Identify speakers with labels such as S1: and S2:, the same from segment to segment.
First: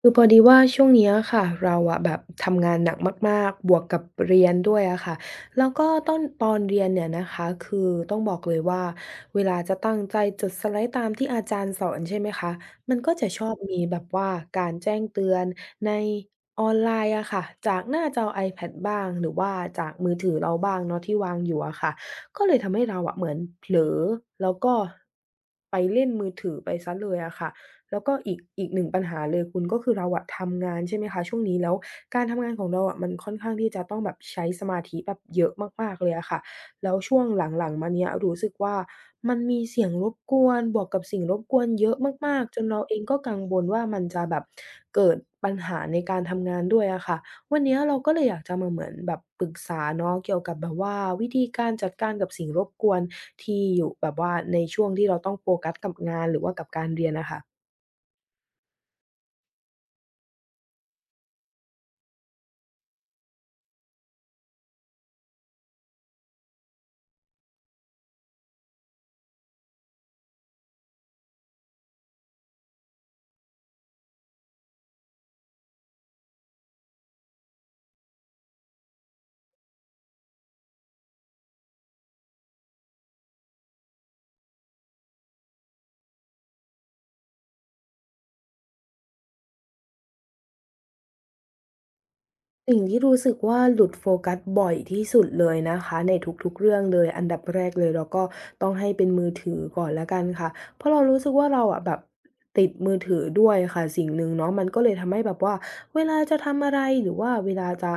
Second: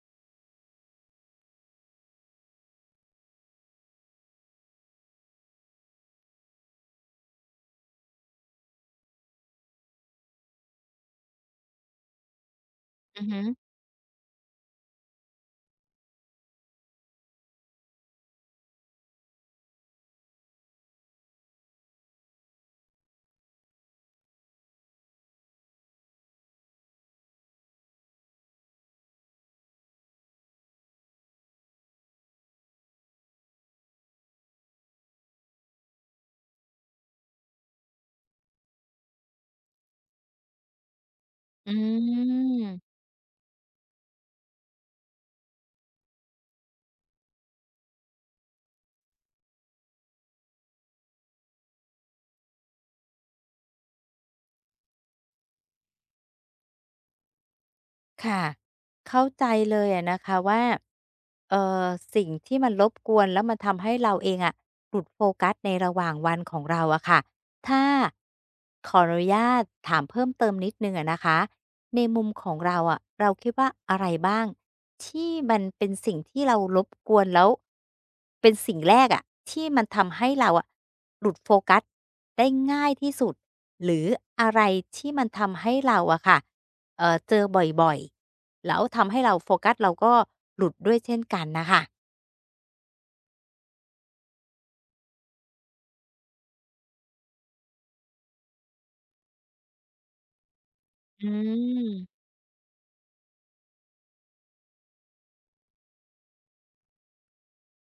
S1: คือพอดีว่าช่วงเนี้ยค่ะเราอะแบบทำงานหนักมากๆบวกกับเรียนด้วยอะค่ะแล้วก็ต้นตอนเรียนเนี่ยนะคะคือต้องบอกเลยว่าเวลาจะตั้งใจจดสไลด์ตามที่อาจารย์สอนใช่ไหมคะมันก็
S2: อือ
S1: จะ
S2: ฮึ
S1: ชอบมีแบบว่าการแจ้งเตือนในออนไลน์อะค่ะจากหน้าจอ iPad บ้างหรือว่าจากมือถือเราบ้างเนาะที่วางอยู่อะค่ะก็เลยทำให้เราอะเหมือนเผลอแล้วก็ไปเล่นมือถือไปเสียเลยอะค่ะ แล้วก็อีกหนึ่งปัญหาเลยคุณก็คือเราอะทำงานใช่ไหมคะช่วงนี้แล้วการทำงานของเราอะมันค่อนข้างที่จะต้องแบบใช้สมาธิแบบเยอะมากๆเลยอะค่ะแล้วช่วงหลังๆมาเนี้ยรู้สึกว่ามันมีเสียงรบกวนบวกกับสิ่งรบกวน
S2: อื
S1: เยอะมากๆจนเราเอ
S2: ม
S1: งก็กังวลว่ามันจะแบบเกิดปัญหาในการทำงานด้วยอะค่ะวันเนี้ยเราก็เลยอยากจะมาเหมือนแบบปรึกษาเนาะเกี่ยวกับแบบว่าวิธีการจัดการกับสิ่งรบกวนที่อยู่แบบว่าในช่วงที่เราต้องโฟกัสกับงานหรือว่ากับการเรียนอะค่ะ
S2: ค่ะเข้าใจเลยอะนะคะว่าเอ่อสิ่งที่มันรบกวนแล้วมันทำให้เราเองอะหลุดโฟกัสในระหว่างวันของเราอะค่ะถ้าขออนุญาตถามเพิ่มเติมนิดหนึ่งอะนะคะในมุมของเราอะเราคิดว่าอะไรบ้างที่มันเป็นสิ่งที่เรารบกวนแล้วเป็นสิ่งแรกอะที่มันทำให้เราอะหลุดโฟกัสได้ง่ายที่สุดหรืออะไรที่มันทำให้เราอะค่ะ เจอบ่อยๆแล้วทำให้เราโฟกัสเราก็หลุดด้วยเช่นกันน่ะค่ะ
S1: สิ่งที่รู้สึกว่าหลุดโฟกัสบ่อยที่สุดเลยนะคะในทุกๆเรื่องเลยอันดับแรกเลยเราก็ต้องให้เป็นมือถือก่อนแล้วกันค่ะเพราะเรารู้
S2: อื
S1: สึกว่าเราอะแบบ
S2: ม
S1: ติดมือถือด้วยค่ะสิ่งหนึ่งเนาะมันก็เลยทำให้แบบว่าเวลาจะทำอะไรหรือว่าเวลาจะ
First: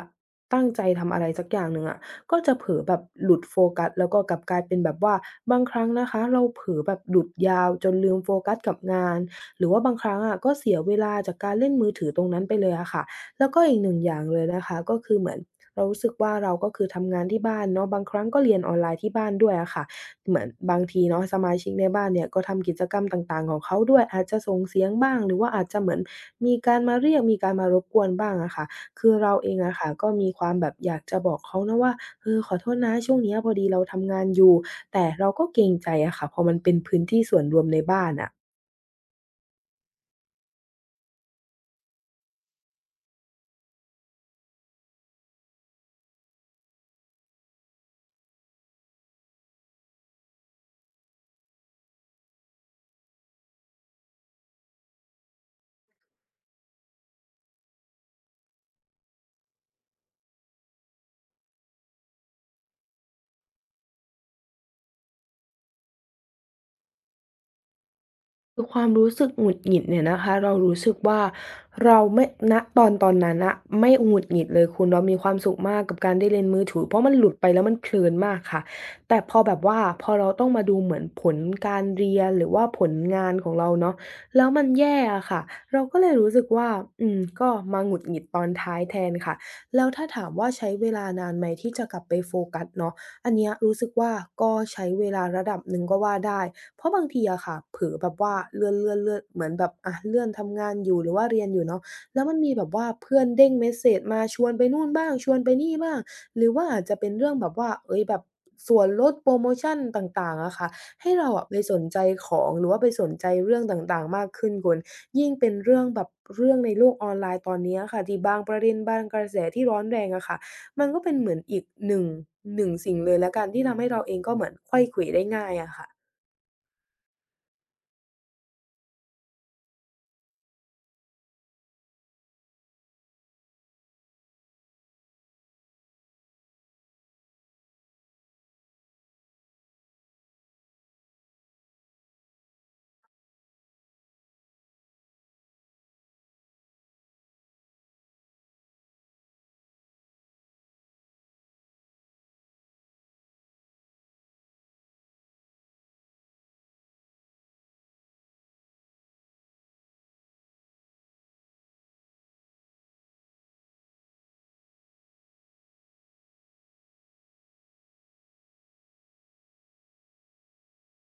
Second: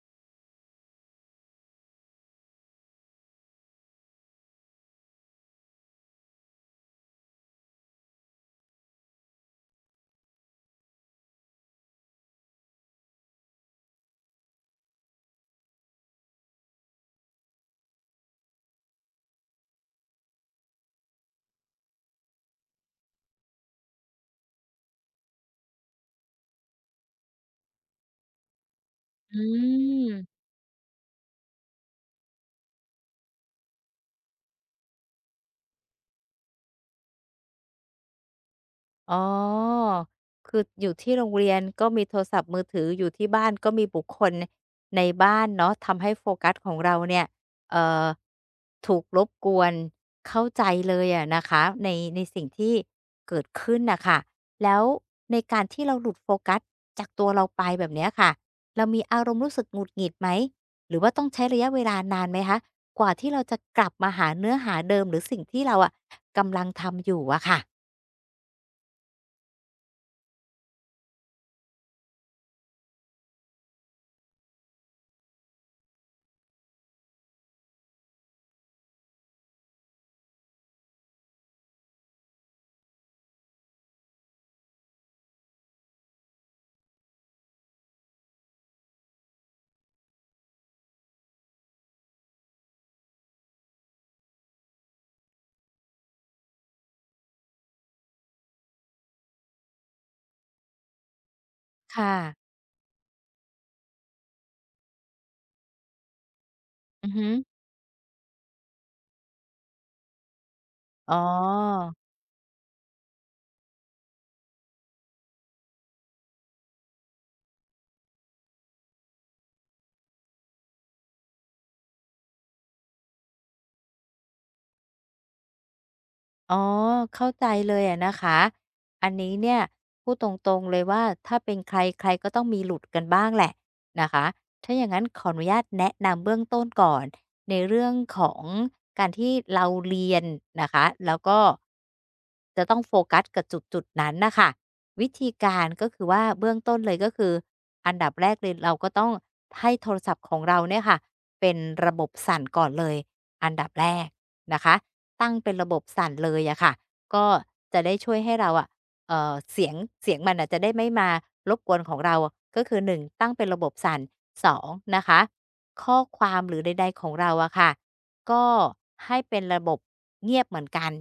S1: ตั้งใจทำอะไรสักอย่างหนึ่งอะก็จะเผลอแบบหลุดโฟกัสแล้วก็กลับกลายเป็นแบบว่าบางครั้งนะคะเราเผลอแบบหลุดยาวจนลืมโฟกัสกับงานหรือว่าบางครั้งอะก็เสียเวลาจากการเล่นมือถือตรงนั้นไปเลยอะค่ะ แล้วก็อีกหนึ่งอย่างเลยนะคะก็คือเหมือนเรารู้สึกว่าเราก็คือทำงานที่บ้านเนาะบางครั้งก็เรียนออนไลน์ที่บ้านด้วยอะค่ะเหมือนบางทีเนาะสมาชิกในบ้านเนี่ยก็ทำกิจกรรมต่างๆของเขาด้วยอาจจะส่งเสียงบ้างหรือว่าอาจจะเหมือนมีการมาเรียกมีการมารบกวนบ้างอะค่ะคือเรา
S2: อื
S1: เองอะค่ะก็
S2: ม
S1: มีความแบบอยากจะบอกเขานะว่าเออขอโทษนะช่วงเนี้ยพอดีเราทำงานอยู่แต่เราก็เกรงใจอะค่ะพอมันเป็นพื้นที่ส่วนรวมในบ้านอะ
S2: อ๋อคืออยู่ที่โรงเรียนก็มีโทรศัพท์มือถืออยู่ที่บ้านก็มีบุคคลในบ้านเนาะทำให้โฟกัสของเราเนี่ยเอ่อถูกรบกวนเข้าใจเลยอะนะคะในในสิ่งที่เกิดขึ้นน่ะค่ะแล้วในการที่เราหลุดโฟกัสจากตัวเราไปแบบเนี้ยค่ะเรามีอารมณ์รู้สึกหงุดหงิดไหมหรือว่าต้องใช้ระยะเวลานานไหมคะกว่าที่เราจะกลับมาหาเนื้อหาเดิมหรือสิ่งที่เราอะกำลังทำอยู่อะค่ะ
S1: คือความรู้สึกหงุดหงิดเนี่ยนะคะเรารู้สึกว่าเราไม่ณตอนนั้นนะไม่หงุดหงิดเลยคุณเรามีความสุขมากกับการได้เล่นมือถือเพราะมันหลุดไปแล้วมันเพลินมากค่ะแต่พอแบบว่าพอเราต้องมาดูเหมือนผลการเรียนหรือว่าผลงานของเราเนาะแล้วมันแย่อะค่ะเราก็เลยรู้สึกว่าอืมก็มาหงุดหงิดตอนท้ายแทนค่ะแล้วถ้าถามว่าใช้เวลานานไหมที่จะกลับไปโฟกัสเนาะอันเนี้ยรู้สึกว่าก็ใช้เวลาระดับหนึ่งก็ว่าได้ เพราะบางทีอะค่ะเผลอแบบว่าเลื่อนเหมือนแบบอะเลื่อนทำงานอยู่หรือว่าเรียนอยู่เนาะ
S2: ค
S1: แล้วมัน
S2: ่ะ
S1: มีแบบว่าเพื่อนเด้งเมสเซจมาชวนไปนู่นบ้างชวนไปนี่บ้างหรือว่าอาจจะ
S2: อื
S1: เป็น
S2: อฮึ
S1: เรื่องแบบว่าเฮ้ยแบบส่วนลดโพรโมชันต่างๆอะค่ะ
S2: อ๋
S1: ให้เราอะไปสน
S2: อ
S1: ใจของหรือว่าไปสนใจเรื่องต่างๆมากขึ้นคุณยิ่งเป็นเรื่องแบบเรื่องในโลกออนไลน์ตอนเนี้ยค่ะที่บางประเด็นบางกระแสที่ร้อนแรงอะค่ะมันก็เป็นเหมือนอีกหนึ่งสิ่งเลยแล้วกันที่ทำให้เราเองก็เหมือนไขว้เขวได้ง่ายอะค่ะ
S2: อ๋อ เข้าใจเลยอะนะคะ อันนี้เนี่ยพูดตรงๆเลยว่าถ้าเป็นใครใครก็ต้องมีหลุดกันบ้างแหละนะคะ ถ้าอย่างนั้นขออนุญาตแนะนำเบื้องต้นก่อนในเรื่องของการที่เราเรียนนะคะแล้วก็จะต้องโฟกัสกับจุดๆนั้นนะคะวิธีการก็คือว่าเบื้องต้นเลยก็คืออันดับแรกเลยเราก็ต้องให้โทรศัพท์ของเราเนี่ยค่ะเป็นระบบสั่นก่อนเลยอันดับแรก นะคะตั้งเป็นระบบสั่นเลยอะค่ะก็จะได้ช่วยให้เราอะเอ่อเสียงเสียงมันน่ะจะได้ไม่มารบกวนของเราก็คือหนึ่งตั้งเป็นระบบสั่นสองนะคะข้อความหรือใดๆของเราอะค่ะก็ให้เป็นระบบเงียบเหมือนกัน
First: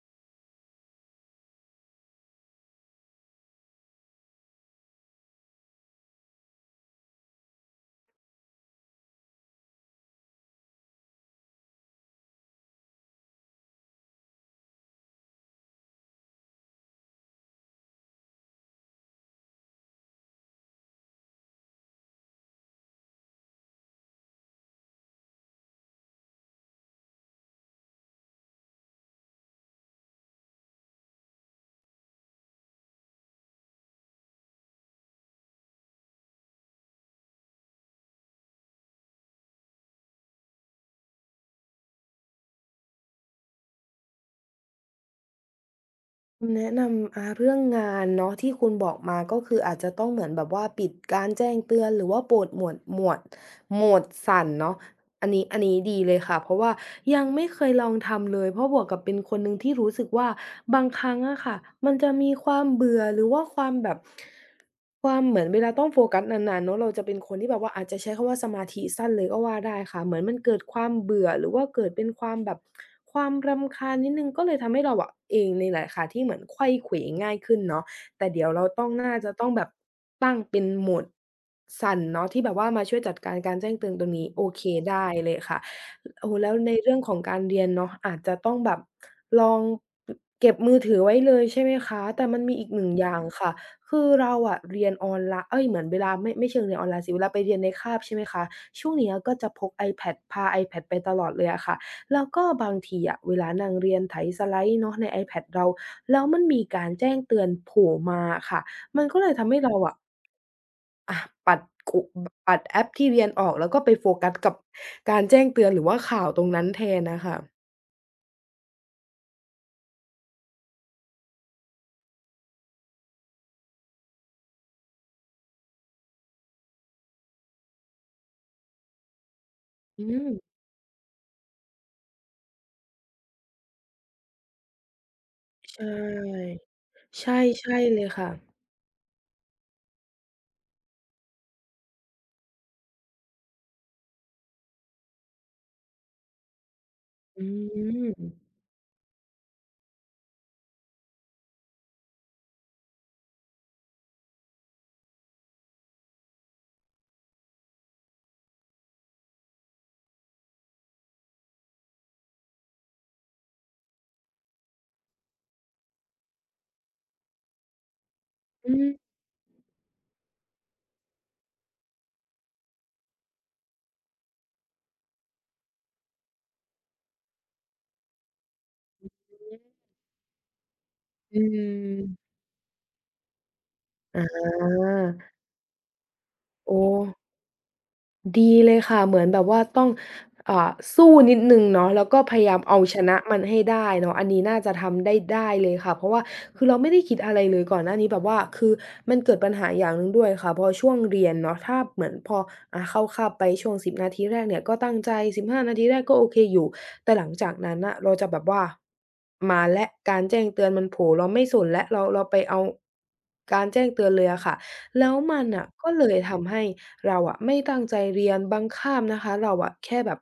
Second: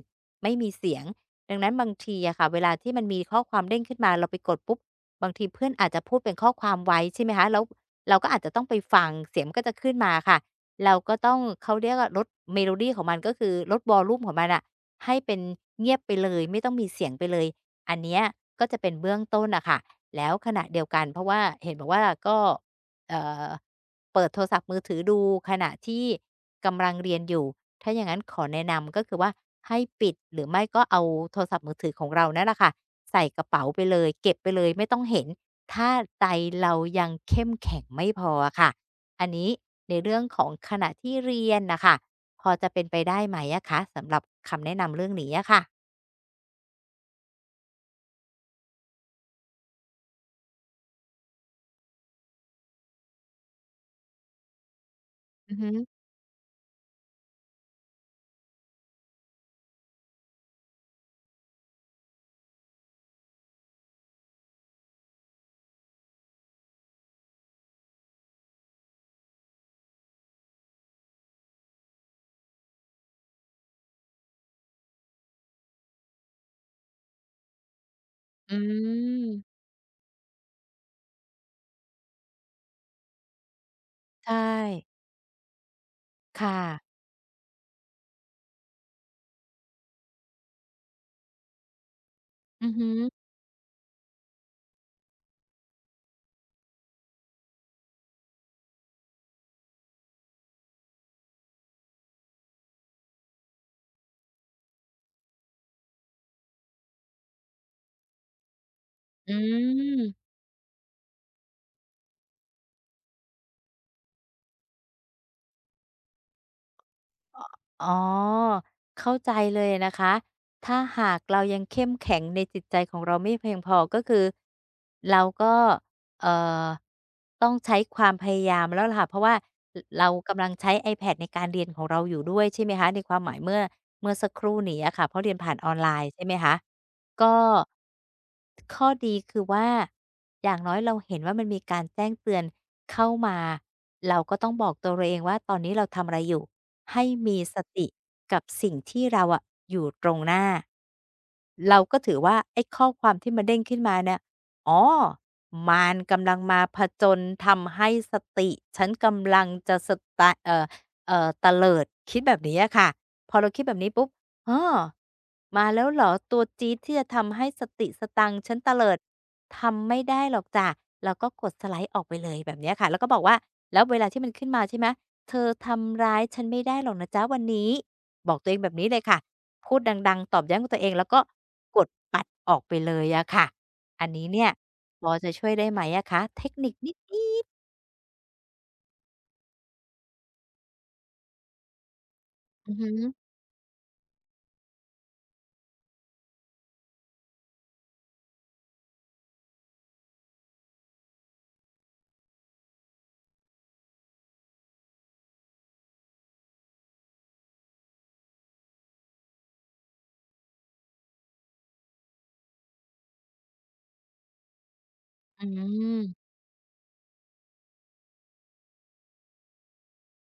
S2: ไม่มีเสียงดังนั้นบางทีอะค่ะเวลาที่มันมีข้อความเด้งขึ้นมาเราไปกดปุ๊บบางทีเพื่อนอาจจะพูดเป็นข้อความไว้ใช่ไหมคะแล้วเราก็อาจจะต้องไปฟังเสียงมันก็จะขึ้นมาค่ะ เราก็ต้องเขาเรียกว่าลด melody ของมันก็คือลด volume ของมันน่ะให้เป็นเงียบไปเลยไม่ต้องมีเสียงไปเลยอันเนี้ยก็จะเป็นเบื้องต้นน่ะค่ะแล้วขณะเดียวกันเพราะว่าเห็นบอกว่าก็เอ่อเปิดโทรศัพท์มือถือดูขณะที่กำลังเรียนอยู่ถ้าอย่างงั้นขอแนะนำก็คือว่าให้ปิดหรือไม่ก็เอาโทรศัพท์มือถือของเรานั่นแหละค่ะใส่กระเป๋าไปเลยเก็บไปเลยไม่ต้องเห็นถ้าใจเรายังเข้มแข็งไม่พออะค่ะ อันนี้ในเรื่องของขณะที่เรียนน่ะค่ะพอจะเป็นไปได้ไหมอะคะสำหรับคำแนะนำเรื่องนี้อะค่ะ
S1: แนะนำเรื่องงานเนาะที่คุณบอกมาก็คืออาจจะต้องเหมือนแบบว่าปิดการแจ้งเตือนหรือว่าโปรดหมวดสั่นเนาะ อันนี้
S2: อือ
S1: อัน
S2: ฮึ
S1: นี้ดีเลยค่ะเพราะว่ายังไม่เคยลองทำเลยเพราะบวกกับเป็นคนหนึ่งที่รู้สึกว่าบางครั้งอะค่ะมันจะมีความเบื่อหรือว่าความแบบความเหมือนเวลาต้องโฟกัสนานๆเนาะเราจะเป็นคนที่แบบว่าอาจจะใช้คำว่าสมาธิสั้นเลยก็ว่าได้ค่ะเหมือนมันเกิดความเบื่อหรือว่าเกิดเป็นความแบบความรำคาญนิดหนึ่งก็เลยทำให้เราอะเองนี่แหละค่ะที่เหมือนไขว้เขวง่ายขึ้นเนาะ แต่เดี๋ยว
S2: อื
S1: เราต้องน่าจะต้องแบ
S2: ม
S1: บตั้งเป็นโหมดสั่นเนาะที่แบบว่ามาช่วยจัดการการแจ้งเตือนตรงนี้
S2: ใช่
S1: โอเคได้เลยค่ะโอ้โฮแล้ว
S2: ค่ะ
S1: ในเรื่องของการเรียนเนาะอาจจะต้องแบบลองอเก็บมือถือไว้เลยใช่ไหมคะแต่มันมีอี
S2: อื
S1: ก
S2: อ
S1: ห
S2: ฮึ
S1: นึ่งอย่างค่ะคือเราอะเรียนออนไลเอ๊ยเหมือนเวลาไม่เชิงเรียนออนไลน์สิเวลาไปเรียนในคาบใช่ไหมคะช่วงเนี้ยก็จะพก iPad พา iPad ไปตลอดเลยอะค่ะ แล้วก็บางทีอะเวลานั่งเรียนไถสไลด์เนาะใน iPad เราแล้วมันมีการแจ้งเตือนโผล่มาอะค่ะมันก็เล
S2: อื
S1: ยทำให้เราอะ
S2: ม
S1: อะปัดกุปัดแอปที่เรียนออกแล้วก็ไปโฟกัสกับการแจ้งเตือนหรือว่าข่าวตรงนั้นแทนน่ะค่ะ
S2: อ๋อเข้าใจเลยนะคะถ้าหากเรายังเข้มแข็งในจิตใจของเราไม่เพียงพอก็คือเราก็เอ่อต้องใช้ความพยายามแล้วล่ะค่ะเพราะว่า
S1: อื
S2: เรา
S1: ม
S2: กำลังใช้ iPad ในการเรียนของเราอยู่ด้วยใช่ไหมคะในความหมายเมื่อสักครู่นี้อะค่ะเพราะเรียนผ่านออ
S1: ใช
S2: นไลน์ใช่ไหม
S1: ่
S2: คะ ก็
S1: ใช่ใช่เลยค่ะ
S2: ข้อดีคือว่าอย่างน้อยเราเห็นว่ามันมีการแจ้งเตือนเข้ามาเราก็ต้องบอกตัวเราเองว่าตอนนี้เราทำอะไรอยู่ให้มี
S1: อื
S2: สติ
S1: ม
S2: กับสิ่งที่เราอะอยู่ตรงหน้าเราก็ถือว่าไอ้ข้อความที่มันเด้งขึ้นมาเนี่ยอ๋อมารกำลังมาผจญทำให้สติฉันกำลังจะสตะเตลิดคิดแบบนี้อะค่ะพอเราคิดแบบนี้ปุ๊บ อ้อมาแล้วเหรอตัวจี๊ดที่จะทำให้สติสตังค์ฉันเต
S1: อือฮึ
S2: ลิดทำไม่ได้หรอกจ้ะแล้วก็กดสไลด์ออกไปเลยแบบเนี้ยค่ะแล้วก็บอกว่าแล้วเวลาที่มันขึ้นมาใช่ไหมเธอทำร้ายฉันไม่ได้หรอกนะจ๊ะวันนี้บอกตัวเองแบบนี้เลยค่ะพูดดังๆตอบย้ำกับตัวเองแล้วก็
S1: อื
S2: กดปัด
S1: ม
S2: ออกไปเลยอะค่ะอันนี้
S1: อา
S2: เนี่ยพอจะช่วยได้ไหมอะคะเทคนิค
S1: โอ้
S2: นิด
S1: ดีเลยค่ะเหมือนแบบว่าต้องอ่าสู้นิดหนึ่งเนาะแล้วก็พยายาม
S2: ๆอือ
S1: เอา
S2: ฮึ
S1: ชนะมันให้ได้เนาะอันนี้น่าจะทำได้เลยค่ะเพราะว่าคือเราไม่ได้คิดอะไรเลยก่อนหน้านี้แบบว่าคือมันเกิดปัญหาอย่างหนึ่งด้วยค่ะพอช่วงเรียนเนาะถ้าเหมือนพอเข้าคาบไปช่วง10 นาทีแรกเนี่ยก็ตั้งใจ15 นาทีแรกก็โอเคอยู่แต่หลังจากนั้นน่ะเราจะแบบว่ามาแล้วการแจ้งเตือนมันโผล่เราไม่สนแล้วเราไปเอาการแจ้งเตือนเลยอะค่ะแล้วมั
S2: อื
S1: นน่ะก็เลย
S2: ม
S1: ทำให้ เราอะไม่ตั้งใจเรียนบางคาบนะคะเราอะแค่แบบ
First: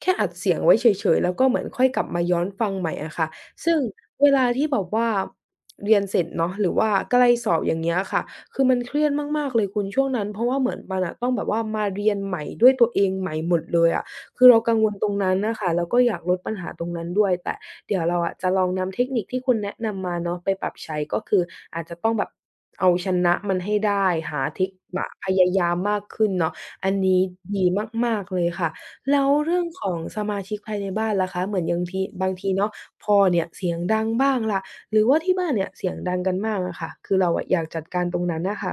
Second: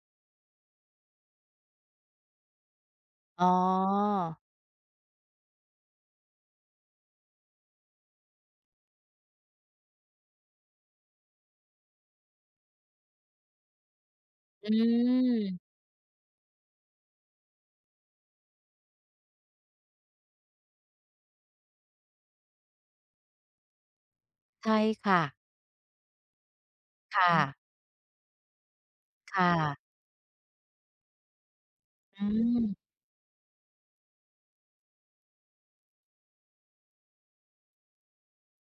S1: แค่อัดเสียงไว้เฉยๆแล้วก็เหมือนค่อยกลับมาย้อนฟังใหม่อะค่ะ
S2: อ๋อ
S1: ซึ่งเวลาที่แบบว่าเรียนเสร็จเนาะหรือว่าใกล้สอบอย่างเงี้ยค่ะคือมันเครียดมากๆเลยคุณช่วงนั้นเพราะว่าเหมือนมันอะต้องแบบว่ามาเรียนใหม่ด้วยตัวเองใหม่หมดเลยอะ คือเรา
S2: อื
S1: กังวลตรงนั้นน่ะค่ะ
S2: ม
S1: แล้วก็อยากลดปัญหาตรงนั้นด้วยแต่เดี๋ยวเราอะจะลองนำเทคนิคที่คุณแนะนำมาเนาะไปปรับใช้ก็คืออาจจะต้องแบบเอาชนะมันให้ได้หาเิค
S2: ใช่
S1: แบบ
S2: ค่ะ
S1: พยายามมากขึ้นเนาะอันนี้
S2: ค่ะ
S1: ดีมากๆเลยค่ะแล้ว
S2: ค่ะ
S1: เรื่องของสมาชิกภายในบ้านล่ะคะเหมือนยังที
S2: อื
S1: บางทีเนาะ
S2: ม
S1: พ่อเนี่ยเสียงดังบ้างล่ะหรือว่าที่บ้านเนี่ยเสียงดังกันมากอะค่ะคือเราอะอยากจัดการตรงนั้นน่ะค่ะ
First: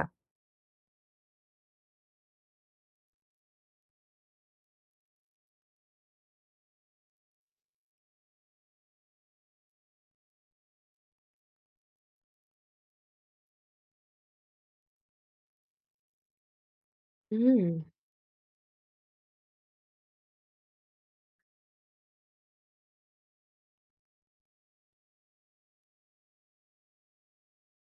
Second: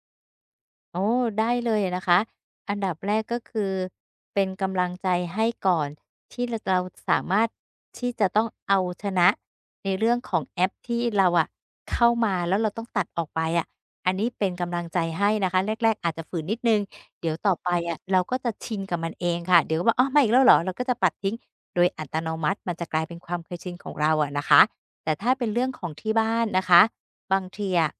S2: โอ้ได้เลยนะคะอันดับแรกก็คือเป็นกำลังใจให้ก่อนที่เราสามารถที่จะต้องเอาชนะในเรื่องของแอปที่เราอะเข้ามาแล้วเราต้องตัดออกไปอะอันนี้เป็นกำลังใจให้นะคะแรกๆอาจจะฝืนนิดหนึ่งเดี๋ยว
S1: อื
S2: ต่อ
S1: ม
S2: ไปอะเราก็จะชินกับมันเองค่ะเดี๋ยวก็บอกอ้าวมาอีกแล้วเหรอเราก็จะปัดทิ้งโดยอัตโนมัติมันจะกลายเป็นความเคยชินของเราอะนะคะแต่ถ้าเป็นเรื่องของที่บ้านนะคะบางทีอะ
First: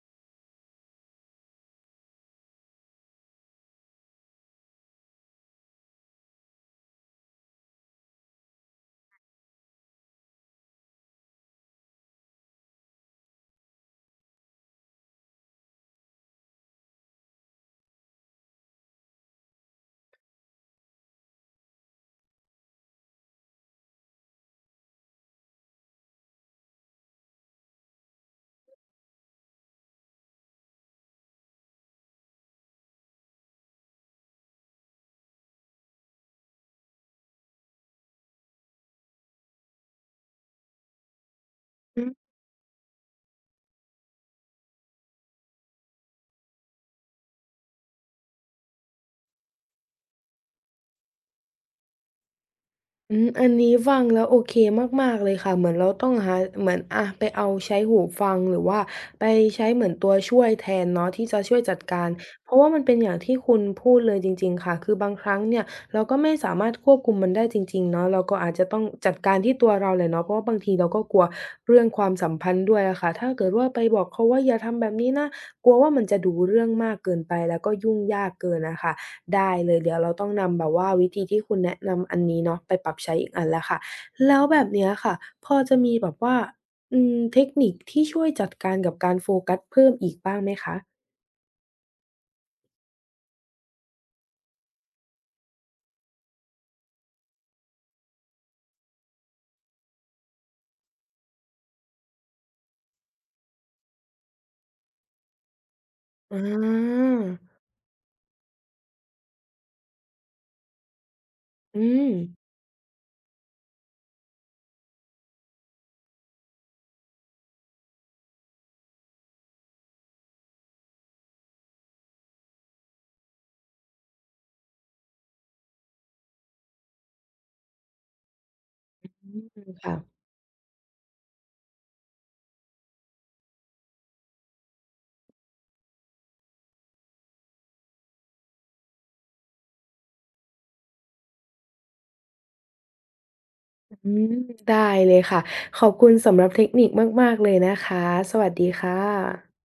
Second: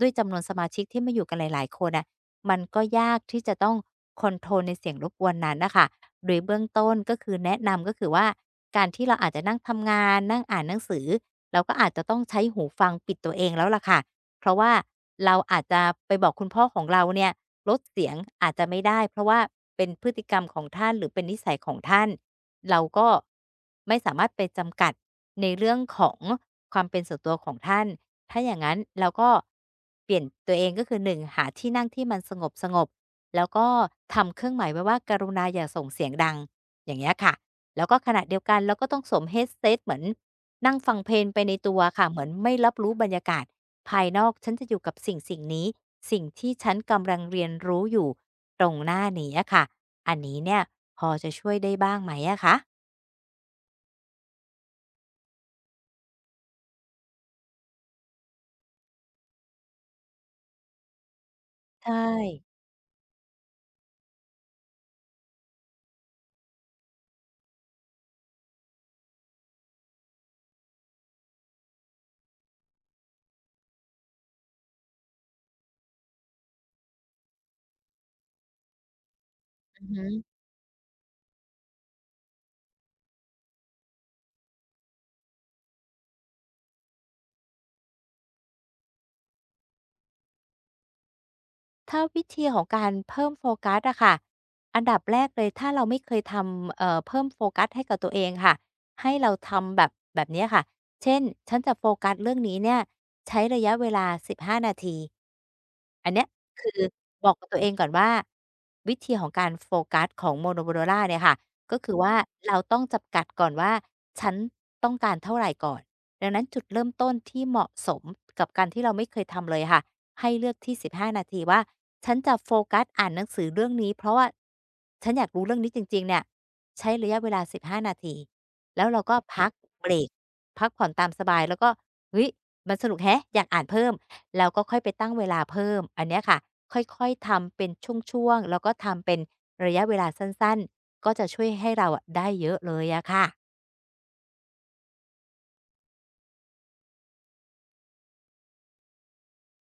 S2: ด้วยจำนวนสมาชิกที่มาอยู่กันหลายๆคนอะ มันก็ยากที่จะต้องคอนโทรลในเสียงรบกวนนั้นน่ะค่ะโดยเบื้องต้นก็คือแนะนำก็คือว่าการที่เราอาจจะนั่งทำงานนั่งอ่านหนังสือเราก็อาจจะต้องใช้หูฟังปิดตัวเองแล้วล่ะค่ะ เพราะว่าเราอาจจะไปบอกคุณพ่อของเราเนี่ยลดเสียงอาจจะไม่ได้เพราะว่าเป็นพฤติกรรมของท่านหรือเป็นนิสัยของท่านเราก็ไม่สามารถไปจำกัดในเรื่องของความเป็นส่วนตัวของท่านถ้าอย่างนั้นเราก็เปลี่ยนตัวเองก็คือหนึ่งหาที่นั่งที่มันสงบสงบแล้วก็ทำเครื่องหมายไว้ว่ากรุณาอย่าส่งเสียงดังอย่างเงี้ยค่ะแล้วก็ขณะเดียวกันเราก็ต้องสวม headset เหมือนนั่งฟังเพลงไปในตัว
S1: อื
S2: ค่ะ
S1: ม
S2: เหมือนไม่รับรู้บรรยากาศ ภายนอกฉันจะอยู่กับสิ่งสิ่งนี้สิ่งที่ฉันกำลังเรียนรู้อยู่ตรงหน้านี้อะค่ะอันนี้เนี่ยพอจะช่วยได้บ้างไหมอะคะ
S1: อืมอันนี้ฟังแล้วโอเคมากๆเลยค่ะเหมือนเราต้องหาเหมือนอะไปเอาใช้หูฟังหรือว่าไปใช้เหมือนตัวช่วยแทนเนาะที่จะช่วยจัด
S2: ใช่
S1: การ เพราะว่ามันเป็นอย่างที่คุณพูดเลยจริงๆค่ะคือบางครั้งเนี่ยเราก็ไม่สามารถควบคุมมันได้จริงๆเนาะเราก็อาจจะต้องจัดการที่ตัวเราแหละเนาะเพราะว่าบางทีเราก็กลัวเรื่องความสัมพันธ์ด้วยอะค่ะถ้าเกิดว่าไปบอกเขาว่าอย่าทำแบบนี้นะกลัวว่ามันจะดูเรื่องมากเกินไปแล้วก็ยุ่งยากเกินอะค่ะ ได้เลย
S2: อือ
S1: เดี๋ยว
S2: ฮึ
S1: เราต้องนำแบบว่าวิธีที่คุณแนะนำอันนี้เนาะไปปรับใช้อีกอันแล้วค่ะแล้วแบบเนี้ยค่ะพอจะมีแบบว่าเทคนิคที่ช่วยจัดการกับการโฟกัสเพิ่มอีกบ้างไหมคะ
S2: ถ้าวิธีของการเพิ่มโฟกัสอะค่ะอันดับแรกเลยถ้าเราไม่เคยทำเพิ่มโฟกัสให้กับตัวเองค่ะให้เราทำแบบเนี้ยค่ะเช่นฉันจะโฟกัสเรื่องนี้เนี่ยใช้ระยะเวลา15นาทีอันเนี้ย
S1: อา
S2: คือบอกกับตัวเองก่อนว่าวิธีของการโฟกัสของ m o n o โ o d o l a เนี่ยค่ะก็
S1: อื
S2: คือ
S1: ม
S2: ว่าเราต้องจำกัดก่อนว่าฉันต้องการเท่าไหรก่อนดังนั้นจุดเริ่มต้นที่เหมาะสมกับการที่เราไม่เคยทำเลยค่ะ ให้เลือกที่15นาทีว่าฉันจะโฟกัสอ่านหนังสือเรื่องนี้เพราะว่าฉันอยากรู้เรื่องนี้จริงๆเนี่ยใช้ระยะเวลา15นาทีแล้วเราก็
S1: อื
S2: พครับก
S1: ม
S2: เบร
S1: ค่ะ
S2: กพักผ่อนตามสบายแล้วก็เฮ้ยมันสนุกแฮะอยากอ่านเพิ่มเราก็ค่อยไปตั้งเวลาเพิ่มอันเนี้ยค่ะค่อยๆทำเป็นช่วงๆแล้วก็ทำเป็นระยะเวลาสั้นๆก็จะช่วยให้เราอะได้เยอะเลยอะค่ะ
S1: อืมได้เลยค่ะขอบคุณสำหรับเทคนิคมากๆเลยนะคะสวัสดีค่ะ